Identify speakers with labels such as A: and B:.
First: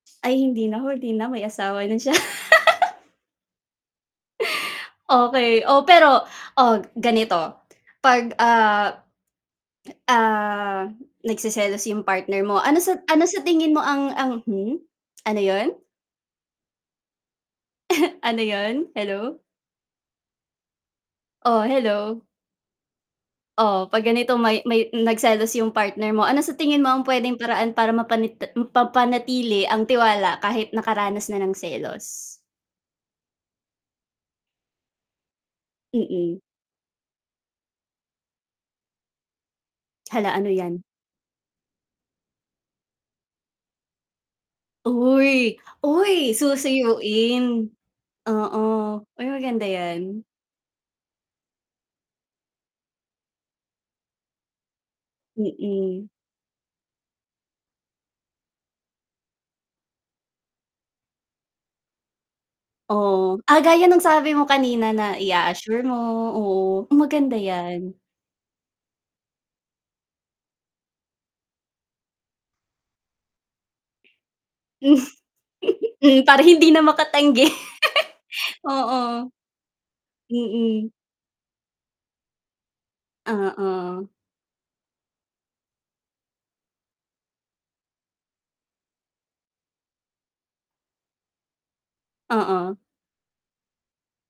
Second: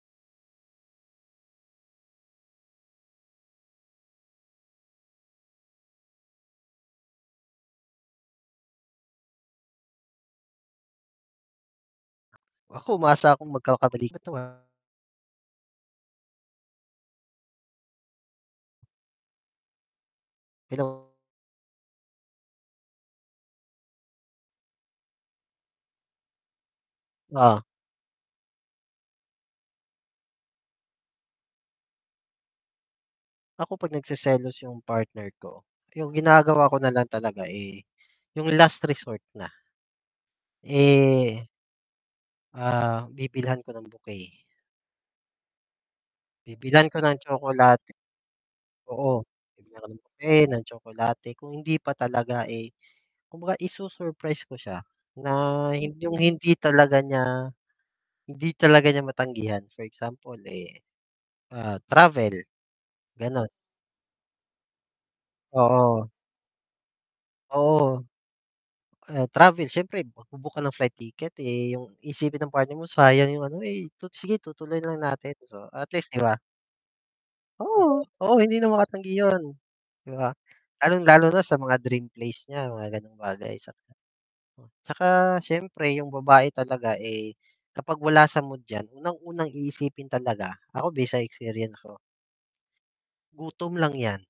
A: Ay, hindi na ho, 'di na, may asawa na siya. Okey, oh, pero, oh, ag ganito, 'pag, ah, ah, nagseselos yung partner mo, ano
B: Ako
A: sa ano
B: umaasa
A: sa
B: akong
A: tingin mo ang
B: magkakabalikan 'to,
A: ang
B: ah.
A: hmm? Ano yun? Ano 'yon? Hello?
B: Hello.
A: Oh, hello. Oh, 'pag ganito may may nagselos yung partner mo, ano sa tingin mo ang pwedeng
B: Oh.
A: paraan para mapanite m mapanatili ang tiwala kahit nakaranas na ng selos?
B: Ako 'pag nagseselos yung partner ko, yung
A: Mm.
B: ginagawa ko na lang talaga, eh, yung last resort na.
A: Hala, ano 'yan?
B: Eh Ah, bibilhan ko ng bouquet.
A: Uy, uy,
B: Bibilhan ko ng
A: susuyuin.
B: tsokolat
A: Oo,
B: Oo,
A: uy, maganda
B: bibilhan ko ng
A: 'yan.
B: bouquet, ng tsokolate, kung hindi pa talaga, eh, kumbaga isu-surprise ko siya na hin
A: Mm.
B: yung hindi talaga niya hindi talaga niya matanggihan; for example, eh, ah, travel,
A: Ohh,
B: ganon.
A: ah, gaya ng sabi mo kanina na ia-assure mo,
B: Oo.
A: oo, maganda yan.
B: Oo. Ah, travel siyempre, magbu-book ka ng flight ticket, eh, yung iisipin ng partner mo, sayang yung ano, eh, tu sige, tutuloy lang natin, so, at least 'di
A: Hmm,
B: ba?
A: para hindi na makatanggi.
B: Oo, oo, hindi na makatanggi
A: Oo.
B: 'yon, 'di ba?
A: Mm.
B: Lalung-lalo na sa mga dream place niya, mga ganong bagay saka,
A: Oo.
B: o saka siyempre yung babae talaga, eh, kapag wala sa mood yan, unang-unang iisipin talaga, ako, base sa experience ko
A: Oo.
B: gutom lang 'yan.